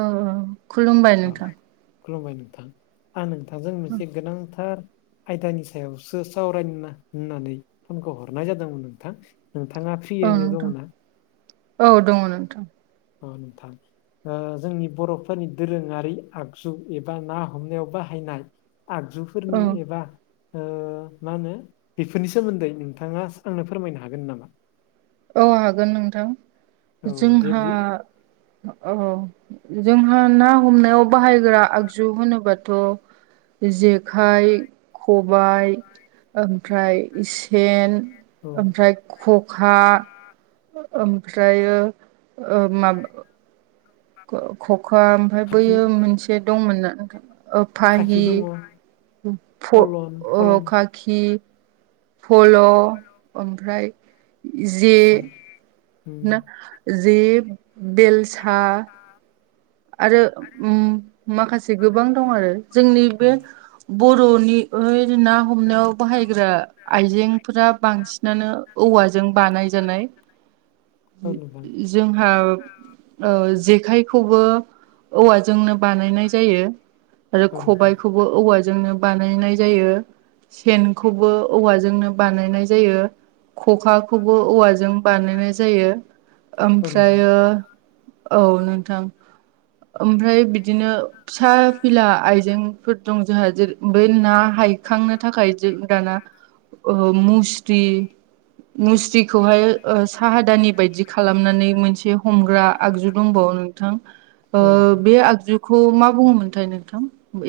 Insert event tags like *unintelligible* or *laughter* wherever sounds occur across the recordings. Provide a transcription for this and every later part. औ औ खुलुमबाय औ नोंथां। खुलुमबाय नोंथां। आं नोंथांजों मोनसे गोनांथार आयदानि सायावसो सावरायना होननानै फनखौ हरनाय जादोंमोन नोंथां। नोंथाङा औ फ्रियैनो नोंथां दङ ना? औ दङ नोंथां। औ नोंथां ओ जोंनि बर'फोरनि दोरोङारि आगजु एबा ना हमनायाव बाहायनाय औ आगजुफोरनि एबा ओ मा होनो बेफोरनि सोमोन्दै नोंथाङा सोंनो फोरमायनो हागोन नामा? औ हागोन नोंथां। औ जोंहा देब्लि ओ औ जोंहा ना हमनायाव बाहायग्रा आगजु होनोबाथ' जेखाय, खबाय ओमफ्राय सेन औ ओमफ्राय ख'खा ओमफ्रायो ओ माब खो ख'खा ओमफाय खाखि बैयो मोनसे दंमोनना नोंथां। ओ खाखि फाहि दङ फ फलन ओ फलान खाखि फल' ओमफ्राय जे सम ना जि बेलसा आरो ओम माखासे गोबां दं आरो जोंनि औ बे बर'नि ओ ना हमनायाव बाहायग्रा आइजें *unintelligible* बांसिनानो औवाजों बानाय जानाय औ नोंथां जोंहा ओ जेखाइखौबो औवाजोंनो बानायनाय जायो आरो औ नोंथां खबाइखौबो औवा *unintelligible* बानायनाय जायो सेनखौबो औवाजोंनो बानायनाय जायो ख'खाखौबो औवाजों बानायनाय जायो औ नोंथां ओमफ्रायो औ नोंथां ओमफ्राय बिदिनो फिसा फिला आइजेंफोर दं जोंहा जेरै बै ना हायखांनो थाखाय जों दाना ओ मुस्रि मुस्रिखौहाय ओ साहादानि बायदि खालामनानै मोनसे हमग्रा आगजु दंबावो नोंथां ओ औ नोंथां बे आगजुखौ मा बुङोमोनथाय नोंथां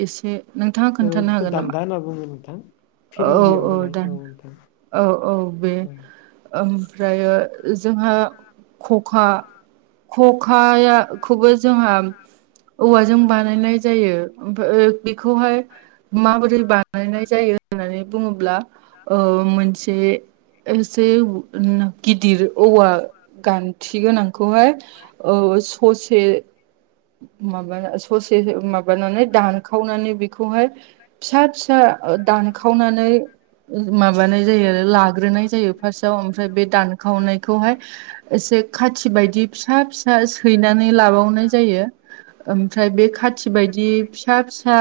एसे नोंथाङा ओ खोन्थानो बेखौ हागोन नामा? दान्दा होनना बुङो नोंथां औ फिरिंगियाव औ होनाय दोन नोंथां औ औ बे औ ओमफ्रायो जोंहा खखा खखायाखौबो जोंहा औवाजों बानायनाय जायो ओम ओ बेखौहाय माबोरै बानायनाय जायो होननानै बुंङोब्ला ओ मोनसे एसे *unintelligible* गिदिर औवा गान्थि गोनांखौहाय औ ससे माबा ससे माबानानै दानखावनानै बेखौहाय फिसा - फिसा ओ दानखावनानै माबानाय जायो आरो लाग्रोनाय जायो फार्स्टाव ओमफ्राय बे दानखावनायखौहाय एसे खाथि बायदि फिसा - फिसा सैनानै लाबावनाय जायो ओमफ्राय बे खाथि बायदि फिसा-फिसा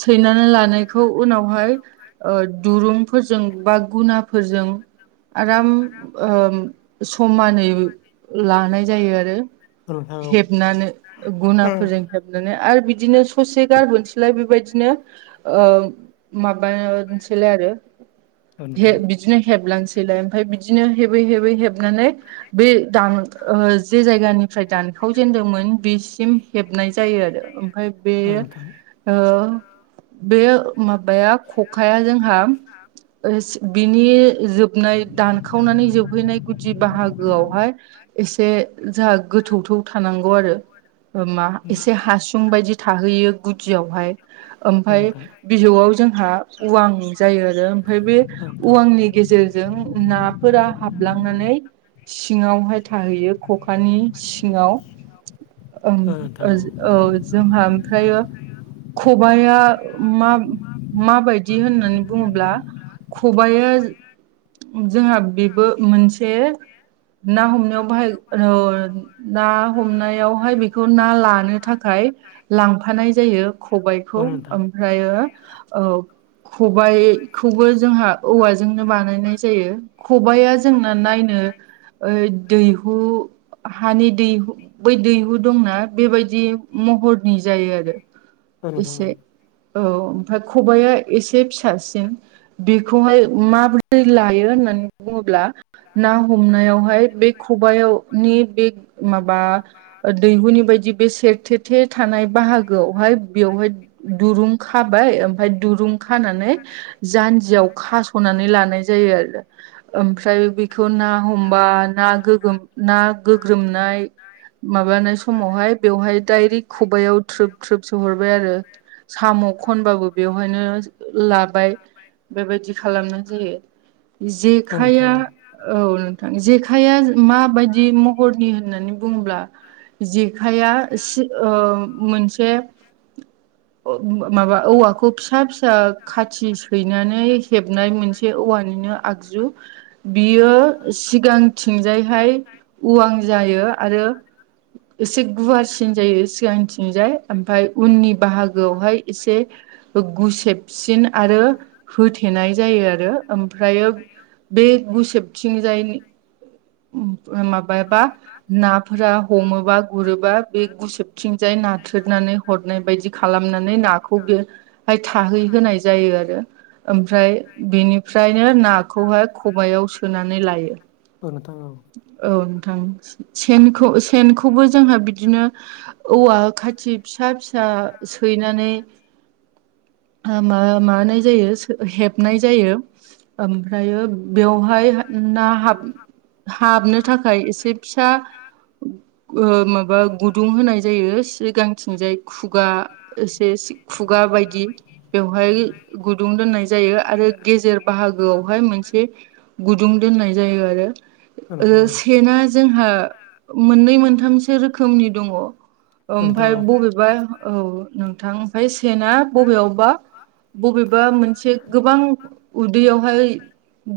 सैनानै लानायखौ उनावहाय ओ दुरुंफोरजों बा गुनाफोरजों आराम ओ समानै लानाय जायो आरो। औ औ। हेबनानै गुनाफोरजों हेबनानै आरो बिदिनो ससे गारबोनोसैलाय बेबायदिनो। ओ माबासैलाय आरो औ *unintelligible* नोंथां बिदिनो हेबलानोसैलाय ओमफ्राय बिदिनो हेबै - हेबै हेबनानै बे दान ओ जे जायगानिफ्राय दानखावजेनदोंमोन बेसिम हेबनाय जायो आरो। ओमफ्राय बे औ नोंथां ओ बे माबाया खखाया जोंहा *unintelligible* बिनि जोबनाय दानखावनानै जोबहैनाय गुदि बाहागोआवहाय एसे जोंहा गोथौथौ थानांगौ आरो। ओ मा औ नोंथां एसे हासुं बायदि थाहैयो गुदियावहाय। औ ओमफ्राय नोंथां बिजौआव जोंहा उवां जायो आरो। ओमफ्राय बे उवांनि गेजेरजों नाफोरा हाबलांनानै सिंङावहाय थाहैयो खखानि सिङाव। ओं औ नोंथां ओ औ जोंहा ओमफ्रायो खबाइआ मा - माबायदि होननानै बुंङोब्ला खबाइया जोंहा बेबो मोनसे ना हमनायाव बाहाय *unintelligible* ना हमनायाव *unintelligible* बेखौ ना लानो थाखाय लांफानाय जायो औ खबायखौ *unintelligible* नोंथां ओमफ्रायो औ खबाइखौबो जोंहा औवाजोंनो बानायनाय जायो। खबाइया जोंना नायनो ओइ दैहु हानि दैहु बै दैहु दंना बेबायदि महरनि जायो आरो औ नोंथां औ एसे औ ओमफ्राय खबाइआ एसे फिसासिन बेखौहाय माबोरै लायो होननानै बुंङोब्ला ना हमनायावहाय बे खबाइनि बे माबा दैहुनि बायदि बे सेरथे थे थानाय बाहागोआवहाय बेवहाय दुरुं खाबाय ओमफफ्राय दुरुं खानानै जान्जियाव खास'नानै लानाय जायो आरो ओमफ्राय बेखौ ना हमबा ना गोगोम ना गोग्रोमनाय माबानाय समावहाय बेवहाय दडाइरेक्ट खबाइयाव दोप थ्रोब सोहरबाय आरो साम' खनबाबो बेवहायनो लाबाय बेबायदि खालामनाय जायो औ नोंथां जेखाइया औ औ नोंथां जेखाइआ माबायदि महरनि होननानै बुंङोब्ला जेखाइया से ओ मोनसे माबा औवाखौ फिसा फिसा खाथि सैनानै हेबनाय मोनसे औवानिनो आगजु बियो सिगांथिंजायहाय उवां जायो आरो एसे गुवारसिन जायो सिगांथिंजाय ओमफफ्राय उननि बाहागोआवहाय एसे गुसेबसिन आरो होथेनाय जायो आरो ओमफ्रायो बे गुसेबथिंजाय माबाबा नाफोरा हमोबा गुरोबा बे गुसोबथिंजाय नाथ्रेदनानै हरनाय बायदि खालामनानै नाखौ बे बेाय थाहै होनोनाय जायो आरो ओमफ्राय बेनिफ्रायनो नाखौहाय खबायाव सोनानै लायो औ नोंथा औ औ नोंथां सेनखौ सेनखौबो जोंहा बिदिनो औवा खाथि फिसा फिसा सैनानै मा मानाय जायो हेबनाय जायो ओमफ्रायो बेवहाय ना हाबनो थाखाय एसे फिसा माबा गुदुं होनाय जायो सि गांथिंजाय खुगा एसे खुगा बायदि बेवहाय गुदुं दोननाय जायो आरो गेजेर बाहागोआवहाय मोनसे गुदुं दोननाय जायो औ आरो नोंथां सेना जोंहा मोननै मोनथामसो रोखोमनि दङ औ नोंथां औ नोंथां औ ओमफाय नोंथां औ बबेबा औ नोंथां ओमफ्राय सेना बबेयावबा बबेबा मोनसे गोबां उदैयावहाय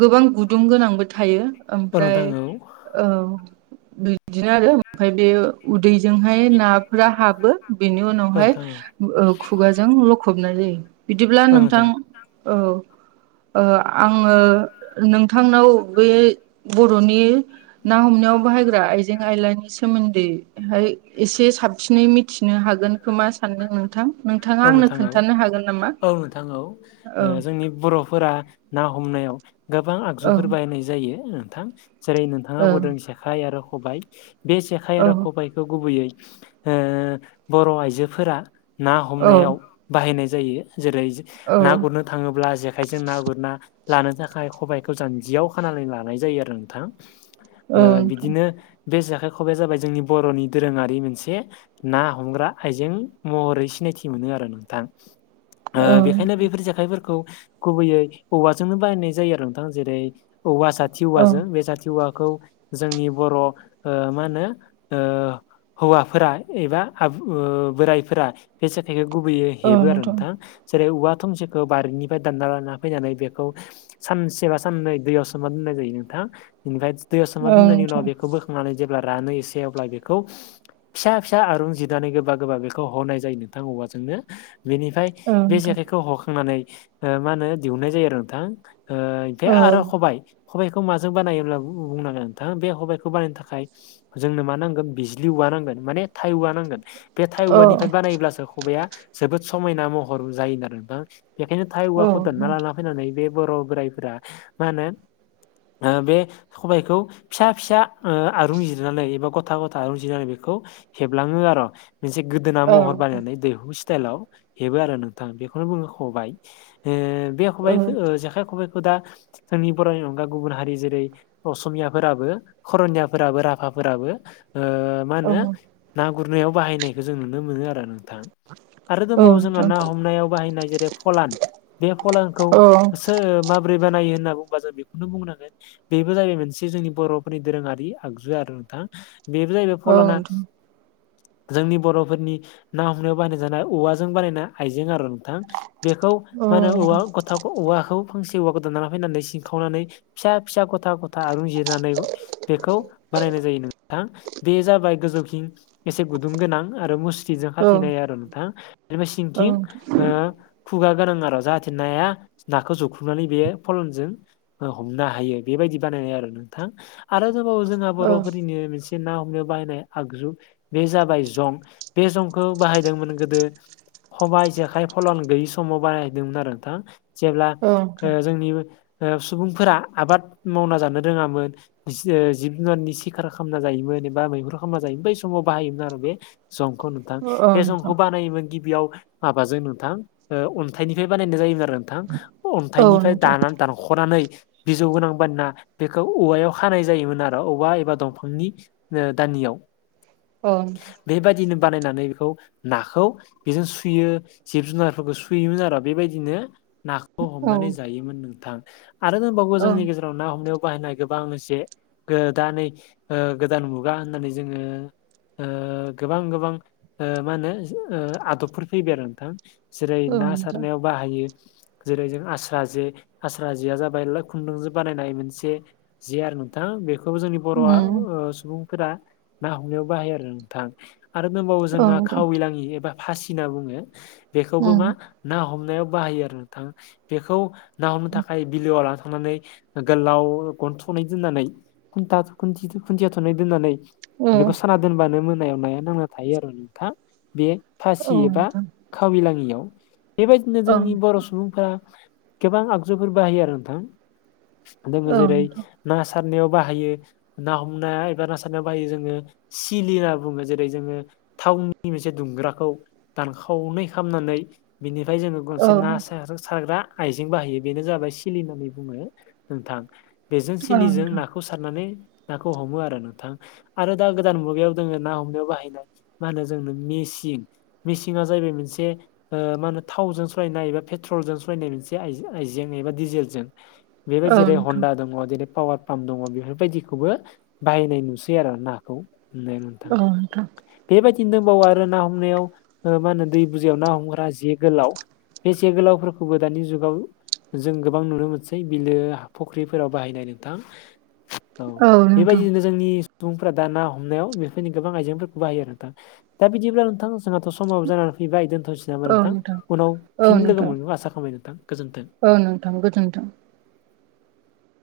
गोबां गुदुं गोनांबो थायो ओमफ्राय औ बिदिनो आरो ओमफफ्राय बे उदैजोंहाय नाफोरा हाबो बेनि उनावहाय खुगाजों लखबनाय जायो बिदिब्ला नोंथां औ आङो नोंथांनाव बे बर'नि ना हमनायाव बाहायग्रा आ जें आयलानि सोमोन्दैहाय एसे साबसिनै मिथिनो हागोन खोमा सानदों नोंथां नोंथाङा औ आंनो नोंथां औ खोन्थानो हागोन नामा? औ नोंथां औ औ जोंनि बर' फोर ना हमनायाव गोबां औ आगजुफोर बायनाय जायो नोंथां जेरै नोंथाङा औ बुंदों जेखाइ आरो खबायाइ बे जेखाइ आरो खबायाइ गुबैयै बर' आइजोफोरा ना हमनायाव औ बाहायनाय जायो जेरै औ ना गुरनो थाङोब्ला जेखाइजों ना गुरना लानो थाखाय खबायाइखौ जान्जियाव खानानै लानाय जायो आरो नोंथां औ नोंथां बिदिनो बे जेखाइ खबाइया जाबाय जोंनि बर'नि दोरोङारि मोनसे ना हमग्रा आइजें महरै सिनायथि मोनो आरो नोंथां औ बेखायनो बेफोर जेखाइफोरखौ गुबैयै औवाजोंनो बायनाय जायो आरो नोंथां जेरै औवा साथि औ औवाजों बे साथि औवाखौ जोंनि बर' मा होनो हौवाफोरा एबा बोराइफोरा बे जेाखाइखौ गुबैयै हेबो आरो नोंथां जेरै औवा थुमसिखौ बारिनिफ्राय दानना लाना फैनानै बेखौ सानसे बा साननै दै सोमना दोननाय जायो नोंथाङा बेनिफ्राय दै असमा औ दोननायनि उनाव नोंथां बेखौ बोख नानै जेब्ला रानो एसे अब्ला बेखौ फिसा फिसा आरं जि दानायखौ गोबा गोबा बेखौ हनाय जायो थांगौबाजोंनो बेनिफ्राय औ बे नोंथां जेखाइखौ हखांनानै ओ मा होनो दिहुननाय जायो आरो नोंथां ओमखाय बे औ आरो खबाय खबाइखौ माजों बानायायो होनब्ला बुंनांगोन नोंथां बे खबाइखौ बानायनो थाखाय जोंनो मा नांगोन बिजलि औवा नांगोन माने थाइ औवा नांगोन बे थाय औ औवानिफ्राय बानायब्लासो खबाया जोबोद समायना महर जायो नो आरो ना बेखायनो थाइ औ औवाखौ दानना लाना फैनानै बे बर' बोराइफोरा मा होनो आ बे खबायखौ फिसा फिसा आरं जिरनानै एबा गथा गथा आरुन जिरनानै बेखौ हेबलाङो आरो मोनसे गोदोना औ महर बानायनानै दैहु स्टाइलाव हेबो आरो नोंथां बेखौनो बुङो खबाय बे खाइ जेखाइ खबाइखौ दा जोंनि बर'नि अनगा गुबुन हारि जेरै असमियाफोराबो करनियाफोराबो राभाफोराबो मा औ होनो ना गुरनायाव बाहायनायखौ जों नुनो मोनो आरो आरो औ दंबावो जोंहा नोंथां ना हमनायाव बाहायनाय जेरै फलान बे फलानखौ औ सोरो माब्रै बानायो होनना बुंबा जों बेखौनो बुंनांगोन बेबो जाहैबाय मोनसे जोंनि बर'फोरनि दोरोङारि आगजु आरो ना बेबो जाहैबाय फलाना नोंथां जोंनि बर'फोरनि ना हमनायाव बानाय जानाय औवाजों बानायनाय आइजें आरो नोंथां बेखौ औ मा होनो नोंथां औव फावखौ औवाखौ फांसे औवाखौ दाननानै फैनानै सिंखावनानै फिसा फिसा गथा गथा आरुन जिरनानै बेखौ बानायनाय जायो नोंथां बे जाबाय गोजौखिं एसे गुदुं गोनां आरो मुस्थिजों औ नाय आरो नोंथां जबा औ सिंकिं नोंथां ओ खुगा गोनां आरो जाहाथे नाया नाखौ जुख्रुबनानै बेयो फलनजों हमनो हायो बेबायदि बानायनाय आरो नोंथां आरो गोबावो जोंहा औ बर'फोरनि मोनसे ना हमनो बाहायनाय आगजु बे जाबाय जं बे जं बाहायदोंमोन गोदो ठबाइ जेखाइ फलान गैयि समाव बाहायदोंमोन आरो नोंथां जेब्ला औ ओ नोंथां जोंनि ओ सुबुंफोरा आबाद मावना जानो रोङामोन जिब जुनारनि सिखार खालामना जायोमोन एबा मै खालामा जायोमोन बै समाव बाहायोमोन आरो बे जंखौ नोंथां औ बे जंखौ नोंथां बानायोमोन गिबियाव माबाजों नोंथां अन्थाइनिफ्राय बानायनाय जायोमोन आरो नोंथां औ अन्थाइनिफ्राय नोंथां दानानै दानख'नानै बिजौ गोनां बाना बेखौ औवायाव खानाय जायोमोन आरो औवा एबा दंफांनि ओ दानि अ बेबायदिनो बानायनानै ओ नाखौ बेजों सुयो जिब जुनारफोरखौ सुयोमोन आरो बेबायदिनो ना औ नोंथां औ हमनानै जायोमोन नोंथां आरो दंबावो जोंनि गेजेराव ना हमनायाव बाहायनाय गोबां जे ओ दा नै ओ गोदान मुगा होननानै जोङो ओ गोबां गोबां ओ मा होनो ओ आदबफोर फैबाय आरो नोंथां जेरै औ ना नोंथां सारनायाव बाहायो जेरै जों आस्रा जे आस्रा जेया जाबाय *unintelligible* खुन्दुंजो बानायनाय मोनसे जे आरो नोंथां बे बे जोंनि बर' उम सुबुंफोरा ना हमनायाव बाहायो आरो नोंथां आरो दोंबावो औ जोंहा नोंथां खाविलाङि एबा फासि होनना बुङो बेखौबो उम मा ना हमनायाव बाहायो आरो नोंथाङा बेखौ ना हमनो थाखाय बिलोआव लाना थांनानै। गोलाव गन थ'नै दोनानै दोननानै खुन्था खुन्थिया थ'नै दोन्नानै औ बेखौ साना दोनबानो मोनायाव नाया नांना थायो आरो नोंथाङ बे फासि औ एबा नोंथां खाविलाङियाव बेबायदिनो औ जोंनि बर' सुबुंफोरा गोबां आगजुफोर बाहायो आरो नोंथां दङ औ जेरै नोंथां ना सारनायाव बाहायो। ना हमनाया एबा ना सारनायाव बाहायो जोङो सिलि होनना बुङो जेरै जोङो। थावनि मोनसे दुंग्राखौ दानखावनै खामनानै बिनिफ्राय जोङो औ गंसे ना सा-सारग्रा आइजें बाहायो बेनो जाबाय सिलि होननानै बुङो नोंथां बेजों नोंथां औ नोंथां औ सिलिजों नोंथां नाखौ खौ सारनानै नाखौ हमो आरो नोंथाङा आरो दा गोदान मुगायाव दोङो ना हमनायाव बाहायनाय मा होनो जोंनो मिसिं मिसिं जाहैबाय मोनसे ओ मा होनो थावजों सलायनाय एबा पेट्रलजों सलायनाय मोनसे आइजें आइजें एबा डिजेलजों बेबायदि औ नोंथां औ नोंथां जेरै हन्दा दङ जेरै पावार पाम्प दङ बेफोरबायदिखौबो बाहायनाय नुसै आरो नाखौ *unintelligible* औ नोंथां बेबायदिनो दंबावो आरो ना हमनायाव ओ मा होनो दै बुजायाव ना हमग्रा जे गोलाव‌। बे जे गोलावफोरखौबो दानि जुगाव जों गोबां नुनो मोनसै बिलो फख्रिफोराव बाहायनाय नोंथां। औ बेबायदिनो जोंनि सुबुंफोरा दा ना हमनायाव बेफोरनो गोबां आइजेंफोर बाहायो आरो नोंथां दा बिदिब्ला नोंथां जोंहाथ' समाब जानानै फैबाय दोनथ'सै जाबा नोंथां उनाव औ फिन लोगो नोंथां मोनगोन आसा खालामबाय नोंथां गोजोन्थों‌। औ नोंथां गोजोन्थों।